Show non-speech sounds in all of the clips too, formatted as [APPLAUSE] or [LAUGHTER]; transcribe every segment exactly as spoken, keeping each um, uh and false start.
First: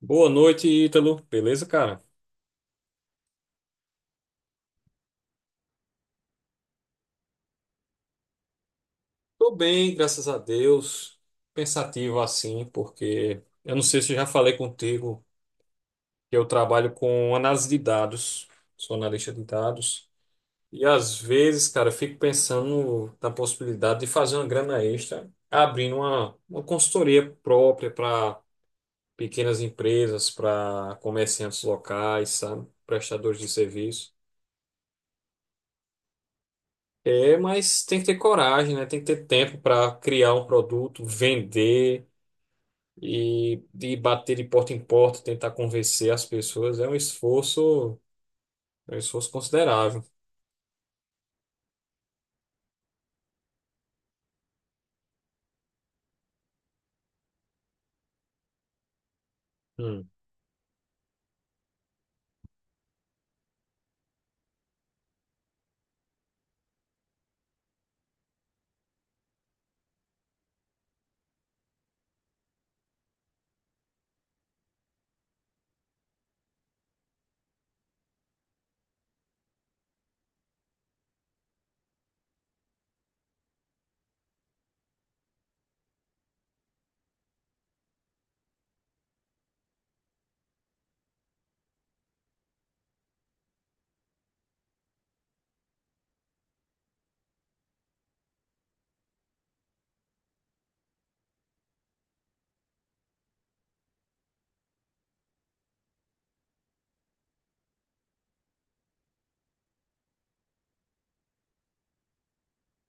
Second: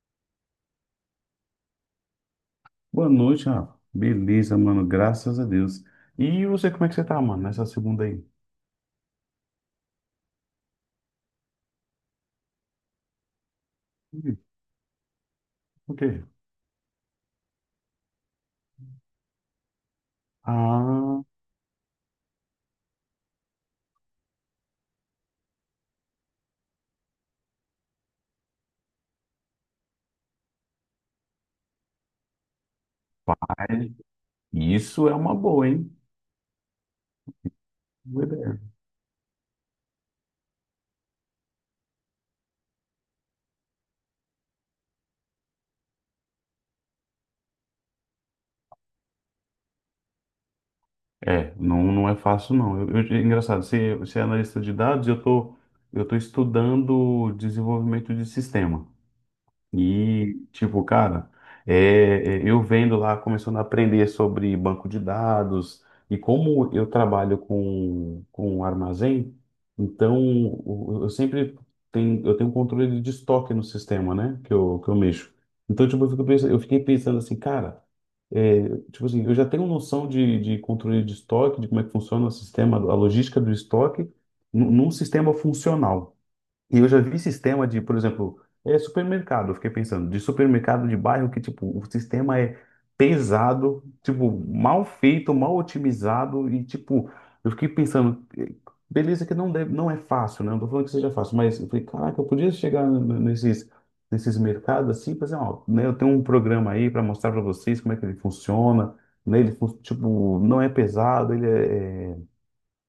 Boa noite, Ítalo. Beleza, cara? Boa noite, Rafa. Beleza, mano, graças a Deus. E você, como é que você tá, mano, nessa segunda aí? Tô bem, graças a Deus. Pensativo assim, porque eu não sei se eu já Hum, falei contigo O quê? que eu trabalho com análise de dados, sou analista de dados. E às Ah, vezes, cara, eu fico pensando na possibilidade de fazer uma grana extra, abrindo uma, uma consultoria própria para pequenas empresas, para comerciantes locais, sabe? Prestadores de é. serviço. Isso é uma boa, hein? É, mas tem que ter Boa ideia. coragem, né? Tem que ter tempo para criar um produto, vender e, e bater de porta em porta, tentar convencer as pessoas. É um esforço, é um esforço considerável. É, não, não é fácil, não. Eu, eu- é engraçado, você, você é analista de dados, eu tô, eu tô estudando desenvolvimento de sistema. Hum. E, tipo, cara, é, é, eu vendo lá, começando a aprender sobre banco de dados e como eu trabalho com, com armazém, então o- eu sempre tenho, eu tenho um controle de estoque no sistema, né, que eu, que eu mexo. Então, tipo, eu fico pensando- eu fiquei pensando assim, cara, é, tipo assim, eu já tenho noção de, de controle de estoque, de como é que funciona o sistema, a logística do estoque, num num sistema funcional. E eu já vi sistema de, por exemplo, é supermercado, eu fiquei pensando, de supermercado de bairro que, tipo, o sistema é pesado, tipo, mal feito, mal otimizado e, tipo, eu fiquei pensando, eh, beleza que não deve, não é fácil, né? Não tô falando que seja fácil, mas eu falei, caraca, eu podia chegar n- n- nesses, nesses mercados assim, e fazer, ó, né, eu tenho um programa aí para mostrar para vocês como é que ele funciona, né? Ele, fun- tipo, não é pesado, ele é é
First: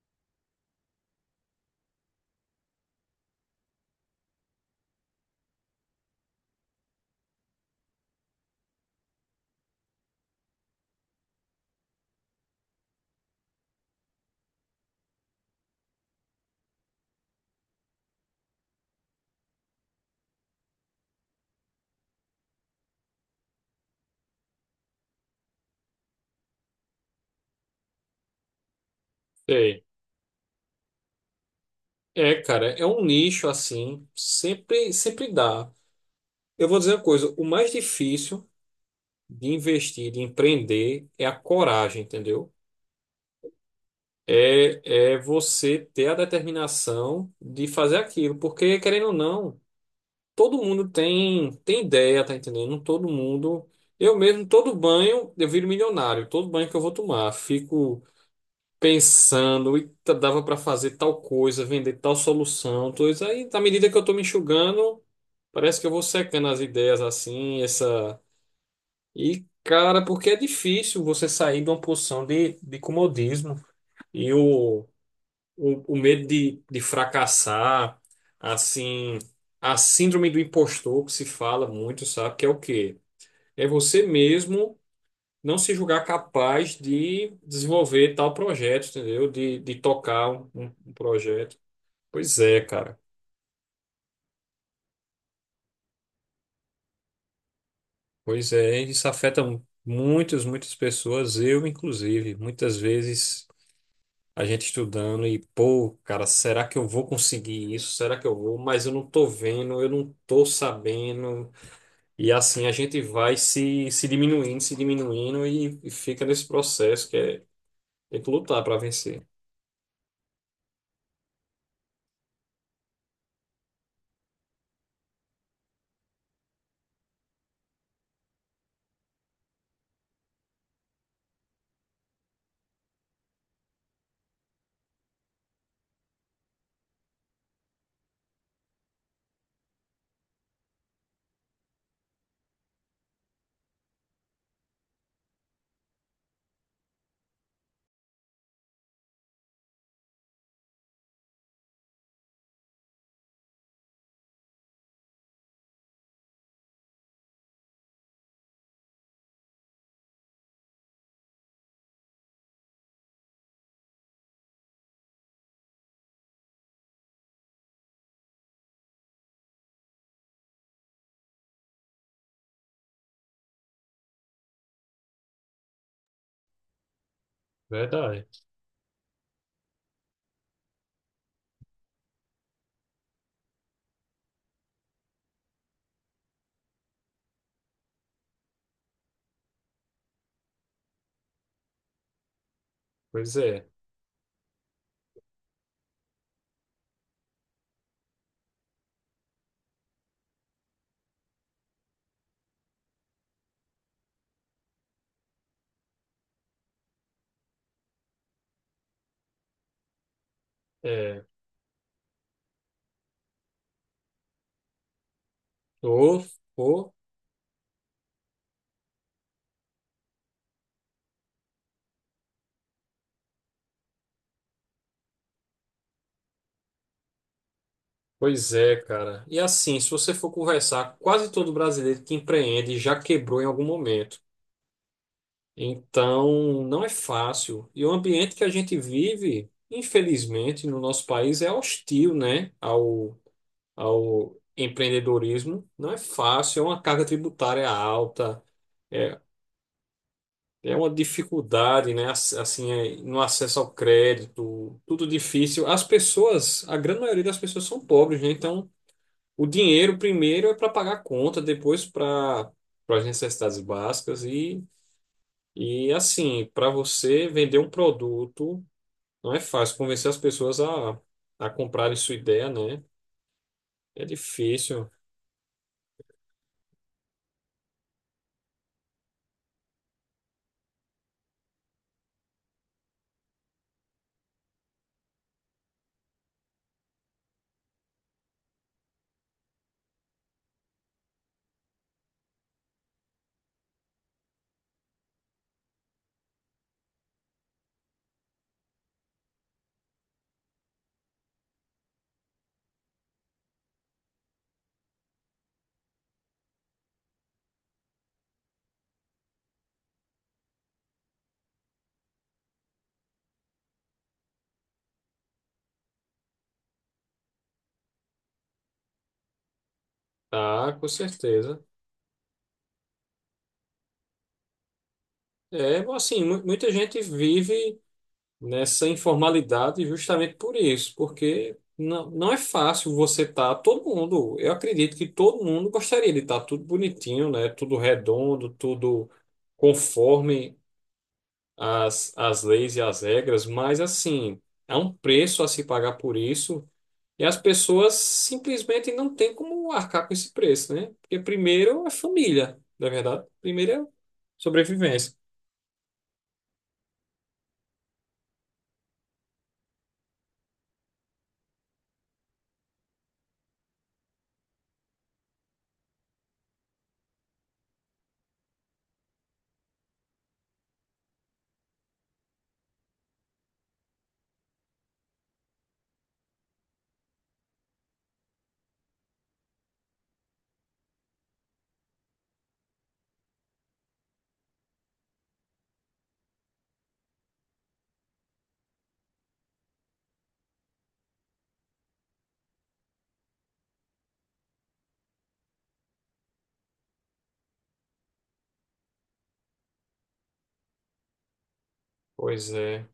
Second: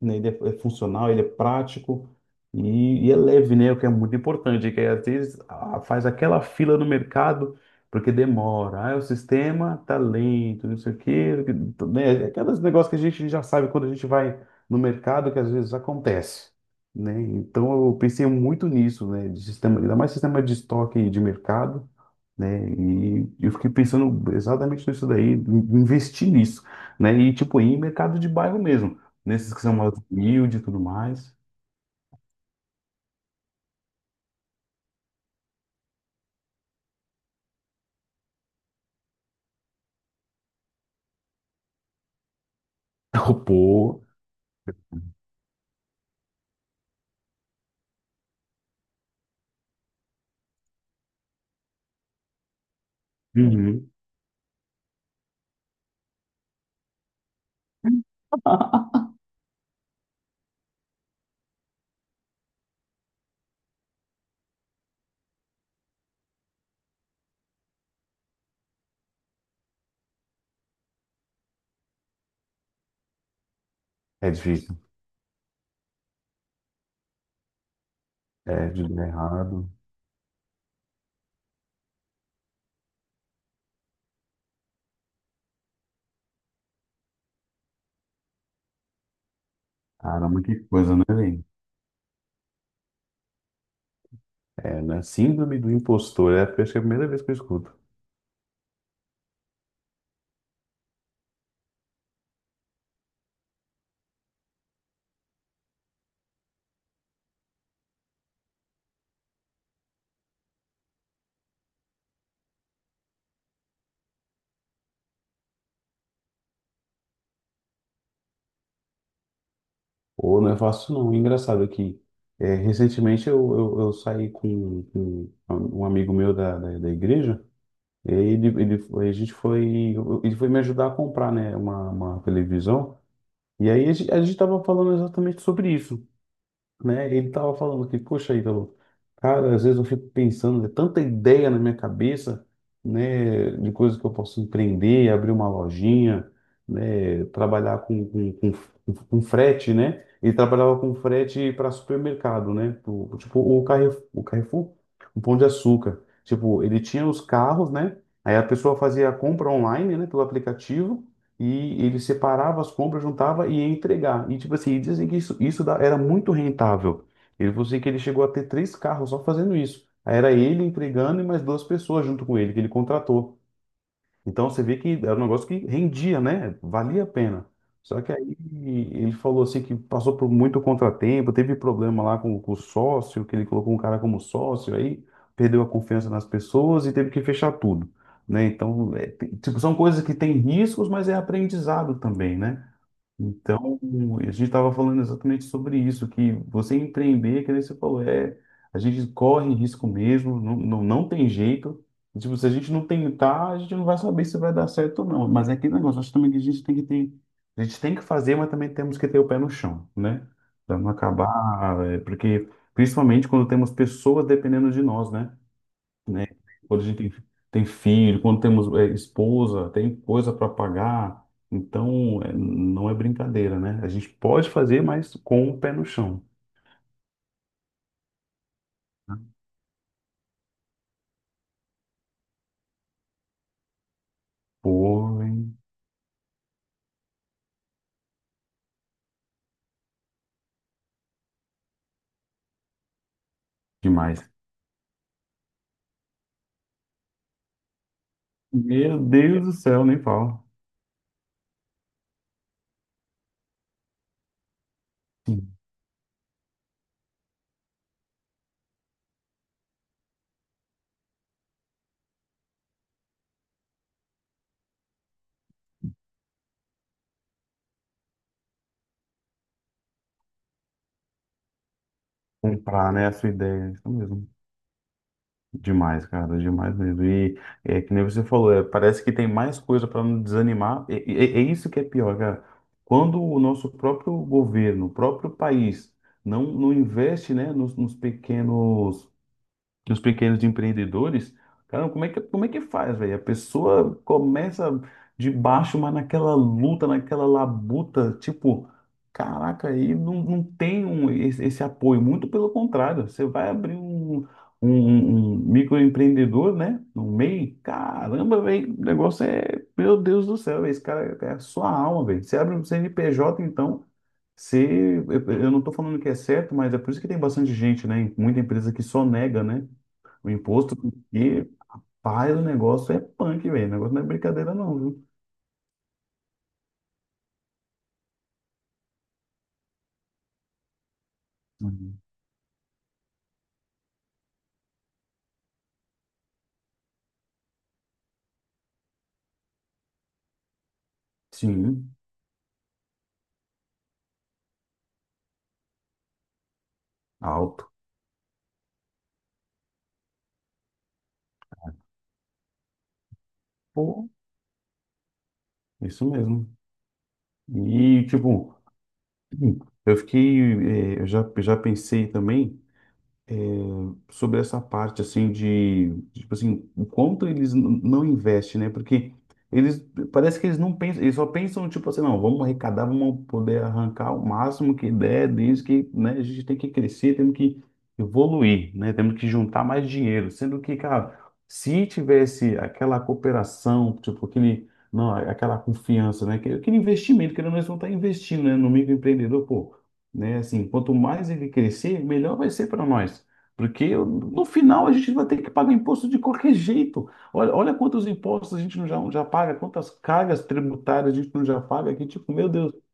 né? Ele é, é funcional, ele é prático e, e é leve, né? O que é muito importante, que às vezes ah, faz aquela fila no mercado porque demora. Ah, o sistema tá lento, não sei o quê, né? Aqueles negócios que a gente já sabe quando a gente vai no mercado que às vezes acontece. Né? Então eu pensei muito nisso, né? De sistema, ainda mais sistema de estoque de mercado, né? E eu fiquei pensando exatamente nisso daí, em- investir nisso, né? E tipo, ir em mercado de bairro mesmo. Nesses que são Sei. mais humildes e tudo mais. É, cara, é um nicho assim, sempre, sempre dá. Eu vou dizer uma coisa, o mais difícil de investir, de empreender, é a coragem, entendeu? [LAUGHS] Pô, É, é você ter a determinação de fazer aquilo, porque querendo ou não. Todo mundo tem tem ideia, tá entendendo? Todo mundo, uhum. eu mesmo, todo banho eu viro milionário, todo banho que eu vou tomar, fico pensando, e dava pra fazer tal coisa, vender tal solução, tudo isso aí, na medida que eu tô me enxugando, parece que eu vou secando as ideias assim, essa e cara, porque é difícil você sair de uma posição de, de comodismo É e difícil. o o, o medo de, de fracassar, É, de dar assim, errado. a síndrome do impostor que se fala muito, sabe? Que é o quê? É você mesmo não se julgar capaz de desenvolver tal projeto, entendeu? De, de tocar Caramba, um, que um- um coisa, né, velho? projeto. Pois é, cara. É, né? Síndrome do impostor. É, acho que é a primeira vez que eu escuto. Pois é, isso afeta mu- muitas, muitas pessoas, eu inclusive. Muitas vezes a gente estudando e, pô, cara, será que eu vou conseguir isso? Será que eu vou? Mas eu não tô vendo, eu não tô sabendo. E assim a gente vai se, se diminuindo, se diminuindo e, e fica nesse processo que é tem que lutar para vencer. Ou não é fácil, não. Engraçado que é, recentemente eu, eu, eu saí com, com um amigo meu da, da, da igreja. E aí ele, ele, foi- a gente foi, eu- ele foi me ajudar a comprar, né, uma, uma televisão. E aí a gente, a gente tava falando exatamente sobre isso. Né? Ele tava falando que, poxa, Ítalo, cara, às vezes eu fico pensando, é tanta ideia na minha cabeça, né, de coisas que eu posso empreender, abrir uma lojinha, né, trabalhar com, com, com, com frete, né? Ele trabalhava com frete para supermercado, né? pro- Tipo, o Carrefour, o Carrefour, o Pão de Açúcar. Tipo, ele tinha os carros, né? Aí a pessoa fazia a compra online, né, pelo aplicativo e ele separava as compras, juntava e ia entregar. E tipo assim, e dizem que isso, isso da- era muito rentável. Ele falou assim que ele chegou a ter três carros só fazendo isso. Aí era ele entregando e mais duas pessoas junto com ele, que ele contratou. Então você vê que era um negócio que rendia, né? Valia a pena. Só que Verdade. aí ele falou assim que passou por muito contratempo, teve problema lá com, com o sócio, que ele colocou um cara como sócio, aí perdeu a confiança nas pessoas e teve que fechar tudo, né? Então, é, tem- tipo, são coisas que têm riscos, mas é aprendizado também, né? Pois é. Então, a gente estava falando exatamente sobre isso, que você empreender, que nem você falou, é, a gente corre risco mesmo, não, não, não tem jeito. E, tipo, se a gente não tentar, a gente não vai saber se vai dar certo ou não. Mas é aquele negócio, acho também que a gente tem que ter, a gente tem que fazer, mas também temos que ter o pé no chão, né? Para não É. acabar, é, porque principalmente quando temos pessoas dependendo de nós, né? Ô, Né? Quando a ô, gente tem, tem filho, quando temos é, esposa, tem coisa para pagar. Então, é, não é brincadeira, né? A gente pode fazer, mas com o pé no chão. pois é, cara. E assim, se você for conversar, quase todo brasileiro que empreende já quebrou em algum momento. Pô, hein? Então, não é fácil. E o ambiente que a gente vive, infelizmente, no nosso país é hostil, né, ao, Demais. ao empreendedorismo. Não é fácil, é uma carga tributária alta. Meu É, Deus do céu, nem fala. é uma dificuldade, né? ass- Assim, é, no acesso ao crédito, tudo Sim, difícil. As pessoas, a grande maioria das pessoas são pobres, né? Então, o dinheiro primeiro é para pagar a conta, depois para para as necessidades básicas e e assim, para você vender um produto, não é fácil convencer as pessoas a a comprarem sua ideia, né? comprar, né? A sua ideia, isso É mesmo. difícil, Demais, cara, demais mesmo. E é que nem você falou, é, parece que tem mais coisa para nos desanimar. E, e- e- é isso que é pior, cara. Quando o nosso próprio governo, o próprio país, não, não investe, né, nos, nos pequenos dos pequenos empreendedores, cara, como é que, como é que faz, velho? A pessoa começa de baixo, mas naquela luta, naquela labuta, tipo, caraca, aí não, não tem um, esse, esse apoio, muito pelo contrário, você vai abrir um, um, um um microempreendedor, né, no meio, caramba, velho, o negócio é, meu Deus do céu, véi, esse cara é a sua alma, velho. Você abre um C N P J, então, se, eu eu não estou falando que é certo, mas é por isso que tem bastante gente, né? Muita empresa que só nega, né? O imposto tá? Com que certeza. faz o negócio é punk, velho. O negócio não é brincadeira, não, viu? É, assim, mu- muita gente vive nessa informalidade justamente por isso, porque Uhum. não, não é fácil você estar, todo mundo, eu acredito que todo mundo gostaria de estar tudo bonitinho, né? Tudo redondo, tudo conforme Sim, as, as leis e as regras, mas assim, é um preço a se pagar por isso. E as alto. pessoas simplesmente não têm como arcar com esse preço, né? Porque primeiro é família, na verdade. Primeiro é Pô, sobrevivência. isso mesmo. E, tipo, hum, eu fiquei. eh, Eu já, já pensei também. É, sobre essa parte assim de, de, tipo assim, o quanto eles n- não investem, né? Porque eles parece que eles não pensam, eles só pensam tipo assim, não, vamos arrecadar, vamos poder arrancar o máximo que der, desde que, né, a gente tem que crescer, temos que evoluir, né? Temos que juntar mais dinheiro, sendo que, cara, se tivesse aquela cooperação, tipo aquele não, aquela confiança, né? Aquele aquele investimento, que nós não, eles estar investindo, né? No microempreendedor, pô, né? Assim, quanto mais ele crescer, melhor vai ser para nós. Porque no final a gente vai ter que pagar imposto de qualquer jeito. Olha, olha quantos impostos a gente não já, já paga, quantas cargas tributárias a gente não já paga, que tipo, meu Pois Deus, é.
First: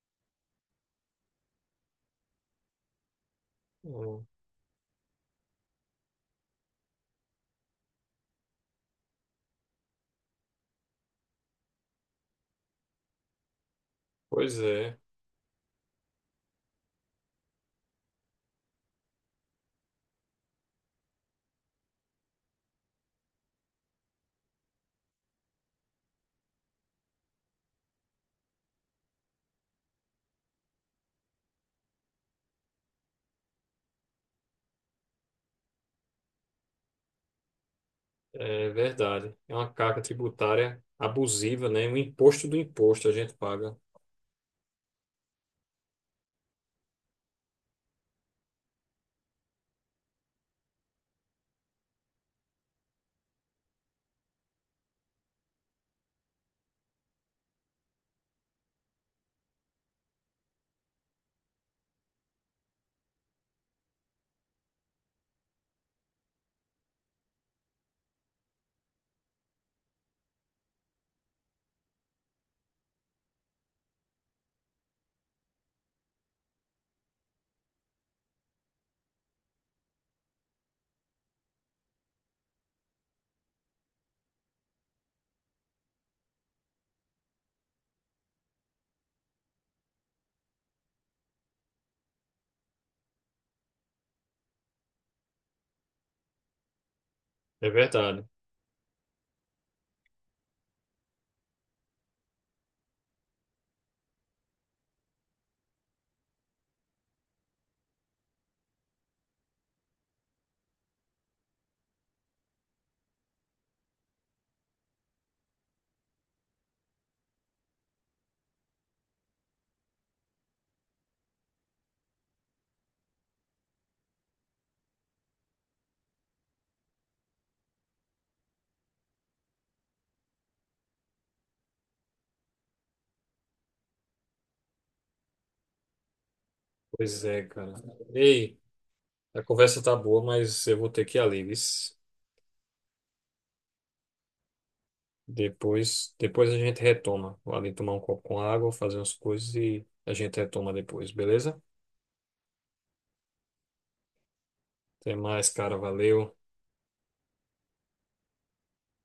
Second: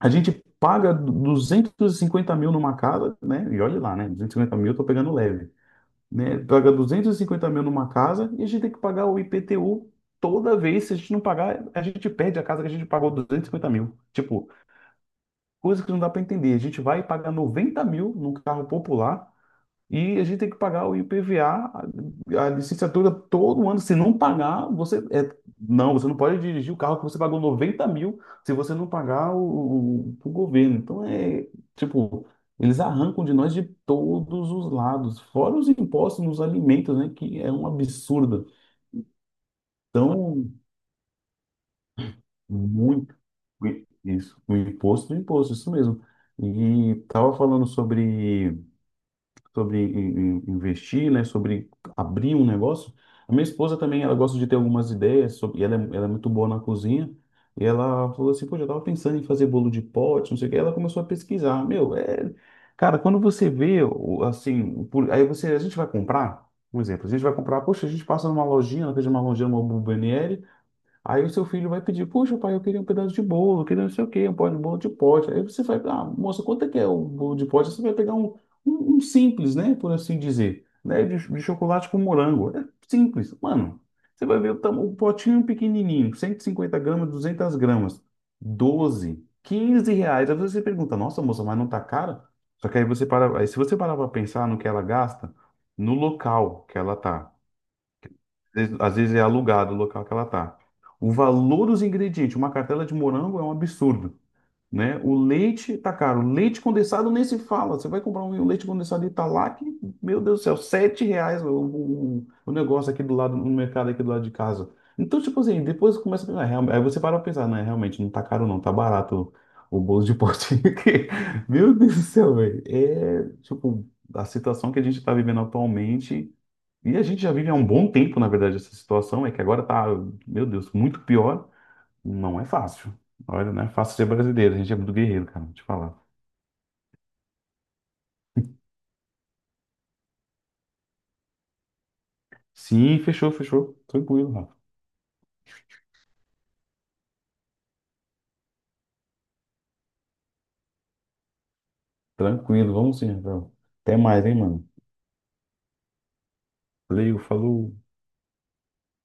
a gente paga duzentos e cinquenta mil numa casa, né? E olha lá, né? Hum. Duzentos e cinquenta mil eu tô pegando leve, né? Paga duzentos e cinquenta mil numa casa e a gente tem que pagar o I P T U toda vez. Se a gente não pagar, a gente perde a casa que a gente pagou duzentos e cinquenta mil. Tipo, Pois é. coisa que não dá para entender. A gente vai pagar noventa mil num carro popular e a gente tem que pagar o I P V A, a a licenciatura todo ano. Se não pagar, você é, não, você não pode dirigir o carro que você pagou noventa mil se você não pagar o, o, o governo. Então é tipo, eles arrancam de nós de todos os lados, fora os impostos nos alimentos, né? Que é um absurdo. É verdade. É uma carga Então, tributária abusiva, né? Um imposto do imposto a muito gente paga. isso, o imposto do imposto, isso mesmo. E tava falando sobre sobre in- in- investir, né, sobre abrir um negócio. A minha esposa também, ela gosta de ter algumas ideias sobre, e ela é, ela é muito boa na cozinha. E ela falou assim, pô, eu tava pensando em fazer bolo de pote, não sei o que. Ela começou a pesquisar. Meu, é, cara, quando você vê, o- assim, por- aí você, a gente vai comprar, um exemplo, a gente vai comprar, poxa, a gente passa numa lojinha, ela fez uma lojinha, uma Bomboniere, aí o seu filho vai pedir, puxa, pai, eu queria um pedaço de bolo, eu queria não sei o quê, um pó de bolo de pote. Aí você vai, ah, moça, quanto é que é o bolo de pote? Você vai pegar um, um, um simples, né, por assim dizer, né, de, de chocolate com morango. É simples, mano. Você vai ver o, tam- o potinho pequenininho, cento e cinquenta gramas, duzentas gramas, doze, quinze reais. Aí você pergunta, nossa, moça, mas não tá caro? Só que aí você para, aí se você parar para pensar no que ela gasta, no local que ela tá. É verdade. Às vezes- às vezes é alugado o local que ela tá. O valor dos ingredientes, uma cartela de morango é um absurdo, né? O leite tá caro, leite condensado nem se fala. Você vai comprar um um leite condensado Italac, meu Deus do céu, sete reais o, o, o negócio aqui do lado, no mercado aqui do lado de casa. Então, tipo assim, depois começa a pensar, "Ah, real- aí você para pra pensar, né? Realmente não tá caro não, tá barato o, o bolo de potinho aqui. [LAUGHS] Meu Deus do céu, velho. É, tipo, a situação que a gente tá vivendo atualmente e a gente já vive há um bom tempo, na verdade, essa situação, é que agora tá, meu Deus, muito pior. Não é fácil. Olha, não é fácil ser brasileiro, a gente é muito guerreiro, cara, vou te falar. Pois é, cara. Ei, a conversa tá boa, mas eu vou ter que ir ali, vis. Sim, fechou, fechou. Tranquilo, Rafa. Depois, depois a gente retoma. Vou ali tomar um copo com água, fazer umas coisas e a gente retoma depois, beleza? Tranquilo, vamos sim, Rafael. Até mais, hein, mano. Até mais, cara. Valeu. Valeu, falou.